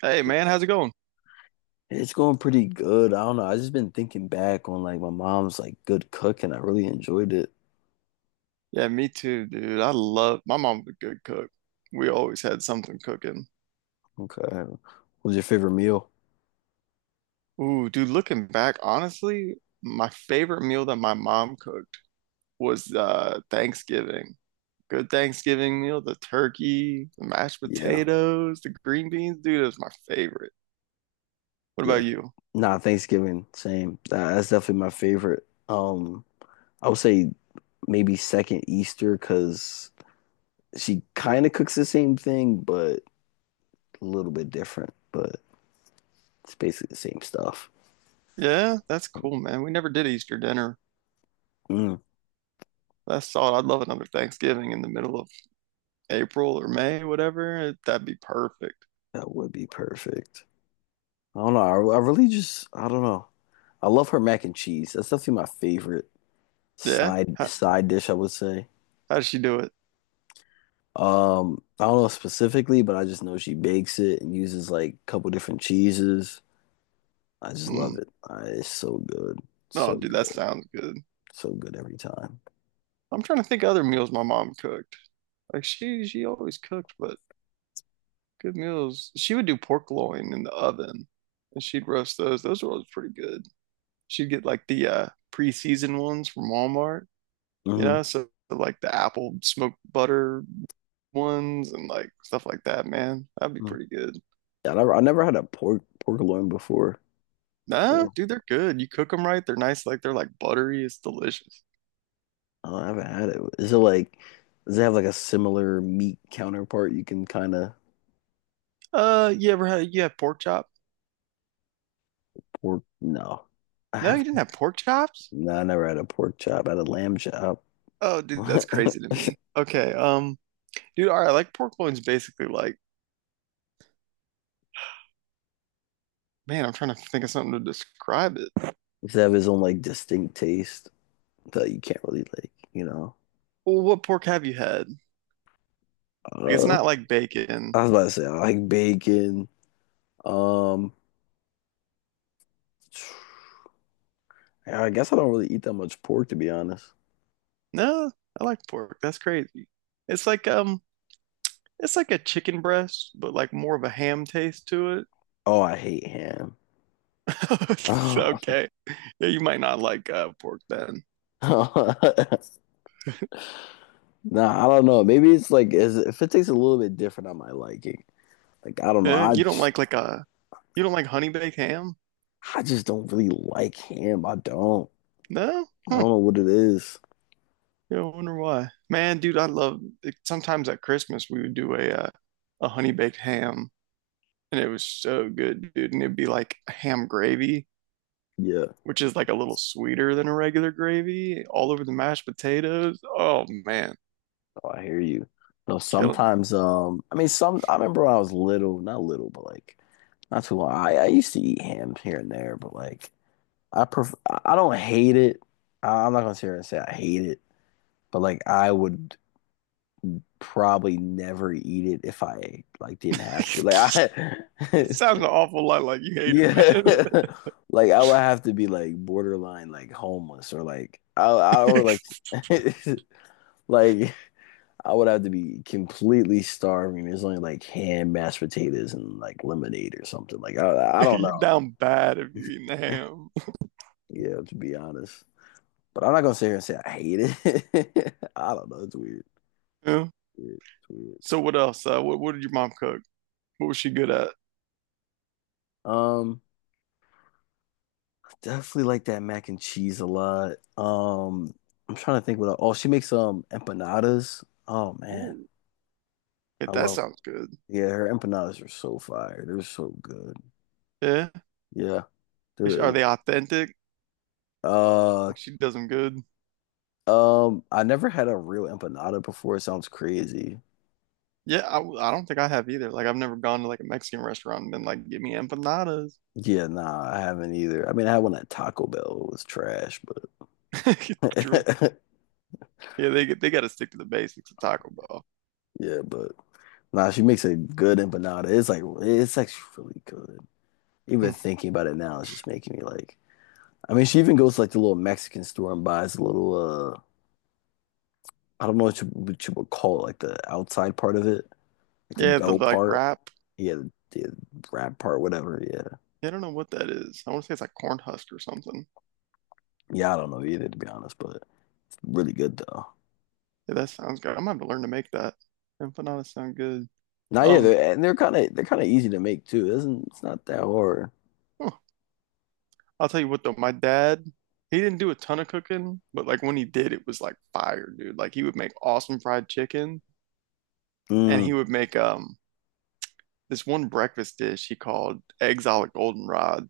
Hey man, how's it going? It's going pretty good. I don't know. I just been thinking back on like my mom's like good cook and I really enjoyed it. Yeah, me too, dude. I love my mom's a good cook. We always had something cooking. Okay. What was your favorite meal? Ooh, dude, looking back, honestly, my favorite meal that my mom cooked was Thanksgiving. Good Thanksgiving meal, the turkey, the mashed Yeah. potatoes, the green beans, dude, it was my favorite. What Yeah. about you? Nah, Thanksgiving, same. Nah, that's definitely my favorite. I would say maybe second Easter because she kind of cooks the same thing, but a little bit different. But it's basically the same stuff. Yeah, that's cool, man. We never did Easter dinner. Mm, That's solid. I'd love another Thanksgiving in the middle of April or May, whatever. That'd be perfect. that would be perfect. I don't know. I really just, I don't know. I love her mac and cheese. That's definitely my favorite Yeah? side side dish, I would say. How does she do it? I don't know specifically, but I just know she bakes it and uses like a couple different cheeses. I just love Mm. it. I, it's so good, No, so dude, that good, sounds good. so good every time. I'm trying to think of other meals my mom cooked. Like she always cooked, but good meals. She would do pork loin in the oven and she'd roast those. Those were always pretty good. She'd get like the pre-seasoned ones from Walmart, you Hmm. know, so like the apple smoked butter ones and like stuff like that, man. That'd be pretty good. Yeah, I never had a pork loin before. Nah, No, dude, they're good. You cook them right, they're nice, like they're like buttery. It's delicious. I haven't had it. Is it like, does it have like a similar meat counterpart you can kind of You had pork chop? pork? No, I No, have. you didn't have pork chops? No, I never had a pork chop. I had a lamb chop. Oh, dude, that's crazy to Does me. Okay, dude, all right, like pork loin's basically like, man, I'm trying to think of something to describe it. it have his own like distinct taste that you can't really like, you know. Well, what pork have you had? Like, it's Uh, not like bacon. I was about to say I like bacon. Um, I guess I don't really eat that much pork to be honest. No, I like pork. That's crazy. It's like um, it's like a chicken breast, but like more of a ham taste to it. Oh, I hate ham. Nah, Okay, yeah, you might not like pork then. I don't know. Maybe it's like is if it tastes a little bit different on my liking. Like I don't know. Yeah, you don't like a you don't like honey baked ham? I just don't really like ham. I don't. No? I Hmm. don't know what it is. Yeah, I wonder why. Man, dude, I love like, sometimes at Christmas we would do a honey baked ham and it was so good, dude. And it'd be like ham gravy, Yeah. which is like a little sweeter than a regular gravy, all over the mashed potatoes. Oh man, Oh, I hear you. No, killing sometimes I mean some I remember when I was little, not little, but like not too long. I used to eat ham here and there, but like I pref I don't hate it. I, I'm not gonna sit here and say I hate it, but like I would probably never eat it if I like me. didn't have to. Like I, That sounds an awful lot like you hate it, yeah, man. like I would have to be like borderline like homeless or like I or like like I would have to be completely starving. There's only like ham, mashed potatoes, and like lemonade or something. Like I don't You know. down bad if you eating the ham. Yeah, to be honest. But I'm not gonna sit here and say I hate it. I don't know. It's weird. Yeah. It's weird. So what else? What did your mom cook? What was she good at? Um, Definitely like that mac and cheese a lot. I'm trying to think what. Oh, she makes empanadas. Oh man, Ooh, yeah, I that love. sounds good. Yeah, her empanadas are so fire. They're so good. Yeah. Yeah, Is she- are they're. they authentic? Uh, Like she does them good. I never had a real empanada before. It sounds crazy. Yeah, I, w- I don't think I have either. Like I've never gone to like a Mexican restaurant and been like, "Give me empanadas." Yeah, nah, I haven't either. I mean, I had one at Taco Bell. It was trash, but True. Yeah, they get- they got to stick to the basics of Taco Bell. yeah, but nah, she makes a good empanada. It's like it's actually really good. Even Hmm. thinking about it now, it's just making me like. I mean, she even goes to like the little Mexican store and buys a little. I don't know what you would call it, like the outside part of it, like the Yeah, the dough like part. wrap. Yeah, the wrap part, whatever. Yeah, Yeah, I don't know what that is. I want to say it's like corn husk or something. yeah. I don't know either, to be honest, but it's really good though. Yeah, that sounds good. I'm gonna have to learn to make that. Empanadas sound good. Now, Um, and they're they're kind of easy to make too. It's not that hard. huh. I'll tell you what though, my dad, he didn't do a ton of cooking, but like when he did, it was like fire, dude. Like he would make awesome fried chicken, and he Mm, would make this one breakfast dish he called eggs a la goldenrod.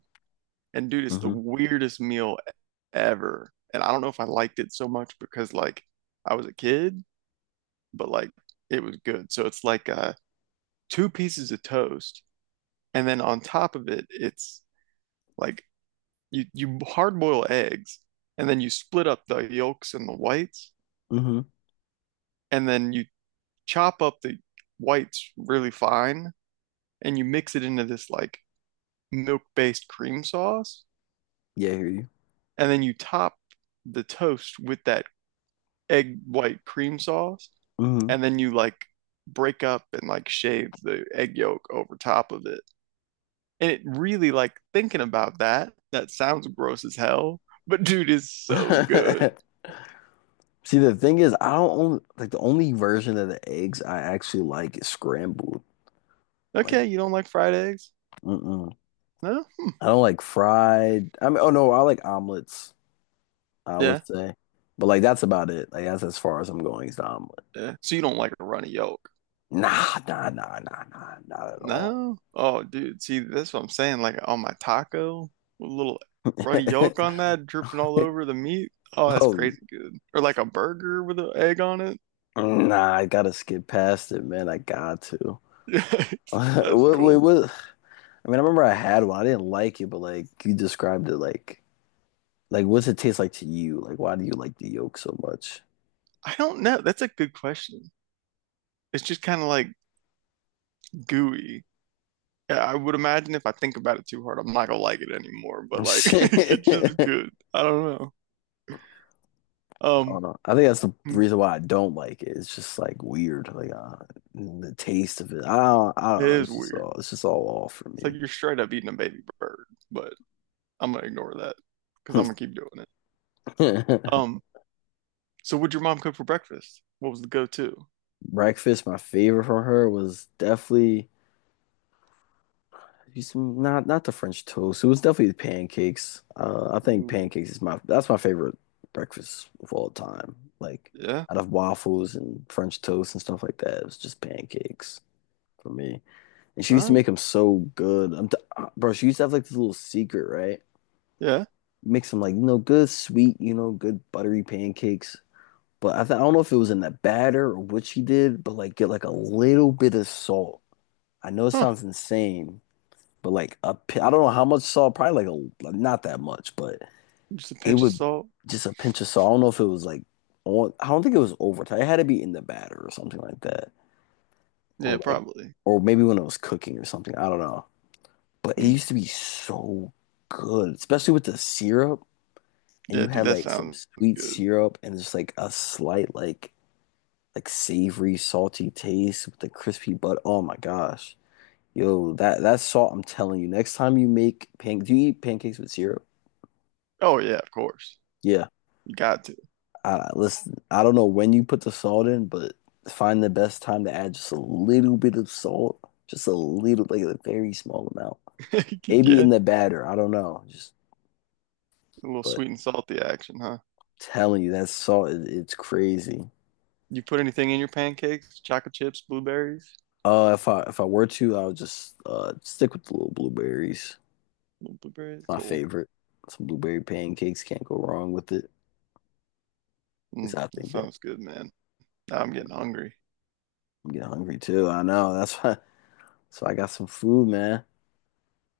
And dude, it's the mm-hmm, weirdest meal ever. And I don't know if I liked it so much because like I was a kid, but like it was good. So it's like two pieces of toast and then on top of it it's like you hard boil eggs and then you split up the yolks and the whites mm-hmm. and then you chop up the whites really fine and you mix it into this like milk-based cream sauce Yeah, I hear you. and then you top the toast with that egg white cream sauce and then you like break up and like shave the egg yolk over top of it. And it really like thinking about that, that sounds gross as hell, but dude is so good. Mm-hmm. See, the thing is, I don't own, like the only version of the eggs I actually like is scrambled. Like, Okay, you don't like fried eggs? mm-mm. No? Hmm. I don't like fried. I mean, oh no, I like omelets, I Yeah, would say. But like that's about it. Like that's as far as I'm going is the omelet. yeah. So you don't like a runny yolk? Nah, nah, nah, nah, nah, not at all. No? Oh, dude, see, that's what I'm saying. Like on my taco, with a little runny yolk on that, dripping all over the meat. Oh, that's Oh, crazy good. Or like a burger with an egg on it. nah, I gotta skip past it, man. I got to. Yes, that's What, wait, cool. what? I mean, I remember I had one. I didn't like it, but like you described it, like what's it taste like to you? Like, why do you like the yolk so much? I don't know. That's a good question. It's just kind of like gooey. Yeah, I would imagine if I think about it too hard, I'm not gonna like it anymore. But like, it's Hold just good. I don't know. Um, on. I think that's the hmm, reason why I don't like it. It's just like weird, like the taste of it. I it don't know. is weird. It's just all off for It's like you're straight up eating a baby bird, but I'm gonna ignore that because I'm gonna keep doing it. me. Um, so what'd your mom cook for breakfast? What was the go-to? Breakfast, my favorite from her was definitely it's not not the French toast. It was definitely the pancakes. I think Ooh, pancakes is my that's my favorite breakfast of all time. Like yeah, out of waffles and French toast and stuff like that, it was just pancakes for me. And she all used to make right, them so good. I'm t bro, she used to have like this little secret, right? yeah, Mix them like, you know, good sweet, you know, good buttery pancakes. But I don't know if it was in the batter or what she did, but like get like a little bit of salt. I know it huh? sounds insane, but I don't know how much salt, probably like a not that much, but Just a it pinch of would salt. just a pinch of salt. I don't know if it was like on, I don't think it was overtime. It had to be in the batter or something like that, Yeah, or like, probably. or maybe when it was cooking or something. I don't know. But it Hmm. used to be so good, especially with the syrup. And you Yeah, dude, had that like some sounds sweet good. syrup and just like a slight like savory, salty taste with the crispy butt. Oh my gosh. Yo, that salt, I'm telling you, next time you make pancakes, do you eat pancakes with syrup? Oh yeah, of course. Yeah. You got to. I listen, I don't know when you put the salt in, but find the best time to add just a little bit of salt. Just a little, like a very small amount. Maybe Yeah, in the batter. I don't know. Just a little but sweet and salty action, huh? telling you that salt is it's crazy. You put anything in your pancakes? Chocolate chips, blueberries? If I were to, I would just stick with the little blueberries. No It's blueberries? my Cool. favorite. Some blueberry pancakes can't go wrong with it. Cause Mm, I that think that sounds good, man. Now I'm getting hungry. I'm getting hungry too. I know that's why. So I got some food, man.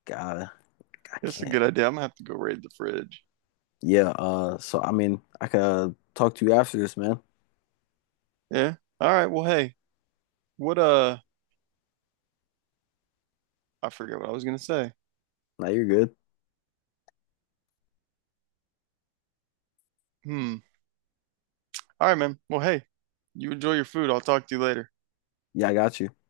Gotta. I That's a can't. good idea. I'm gonna have to go raid the fridge. Yeah. So I mean, I could talk to you after this, man. Yeah. All right. Well, hey, what, uh, I forget what I was gonna say. Now you're good. Hmm. All right, man. Well, hey, you enjoy your food. I'll talk to you later. Yeah, I got you.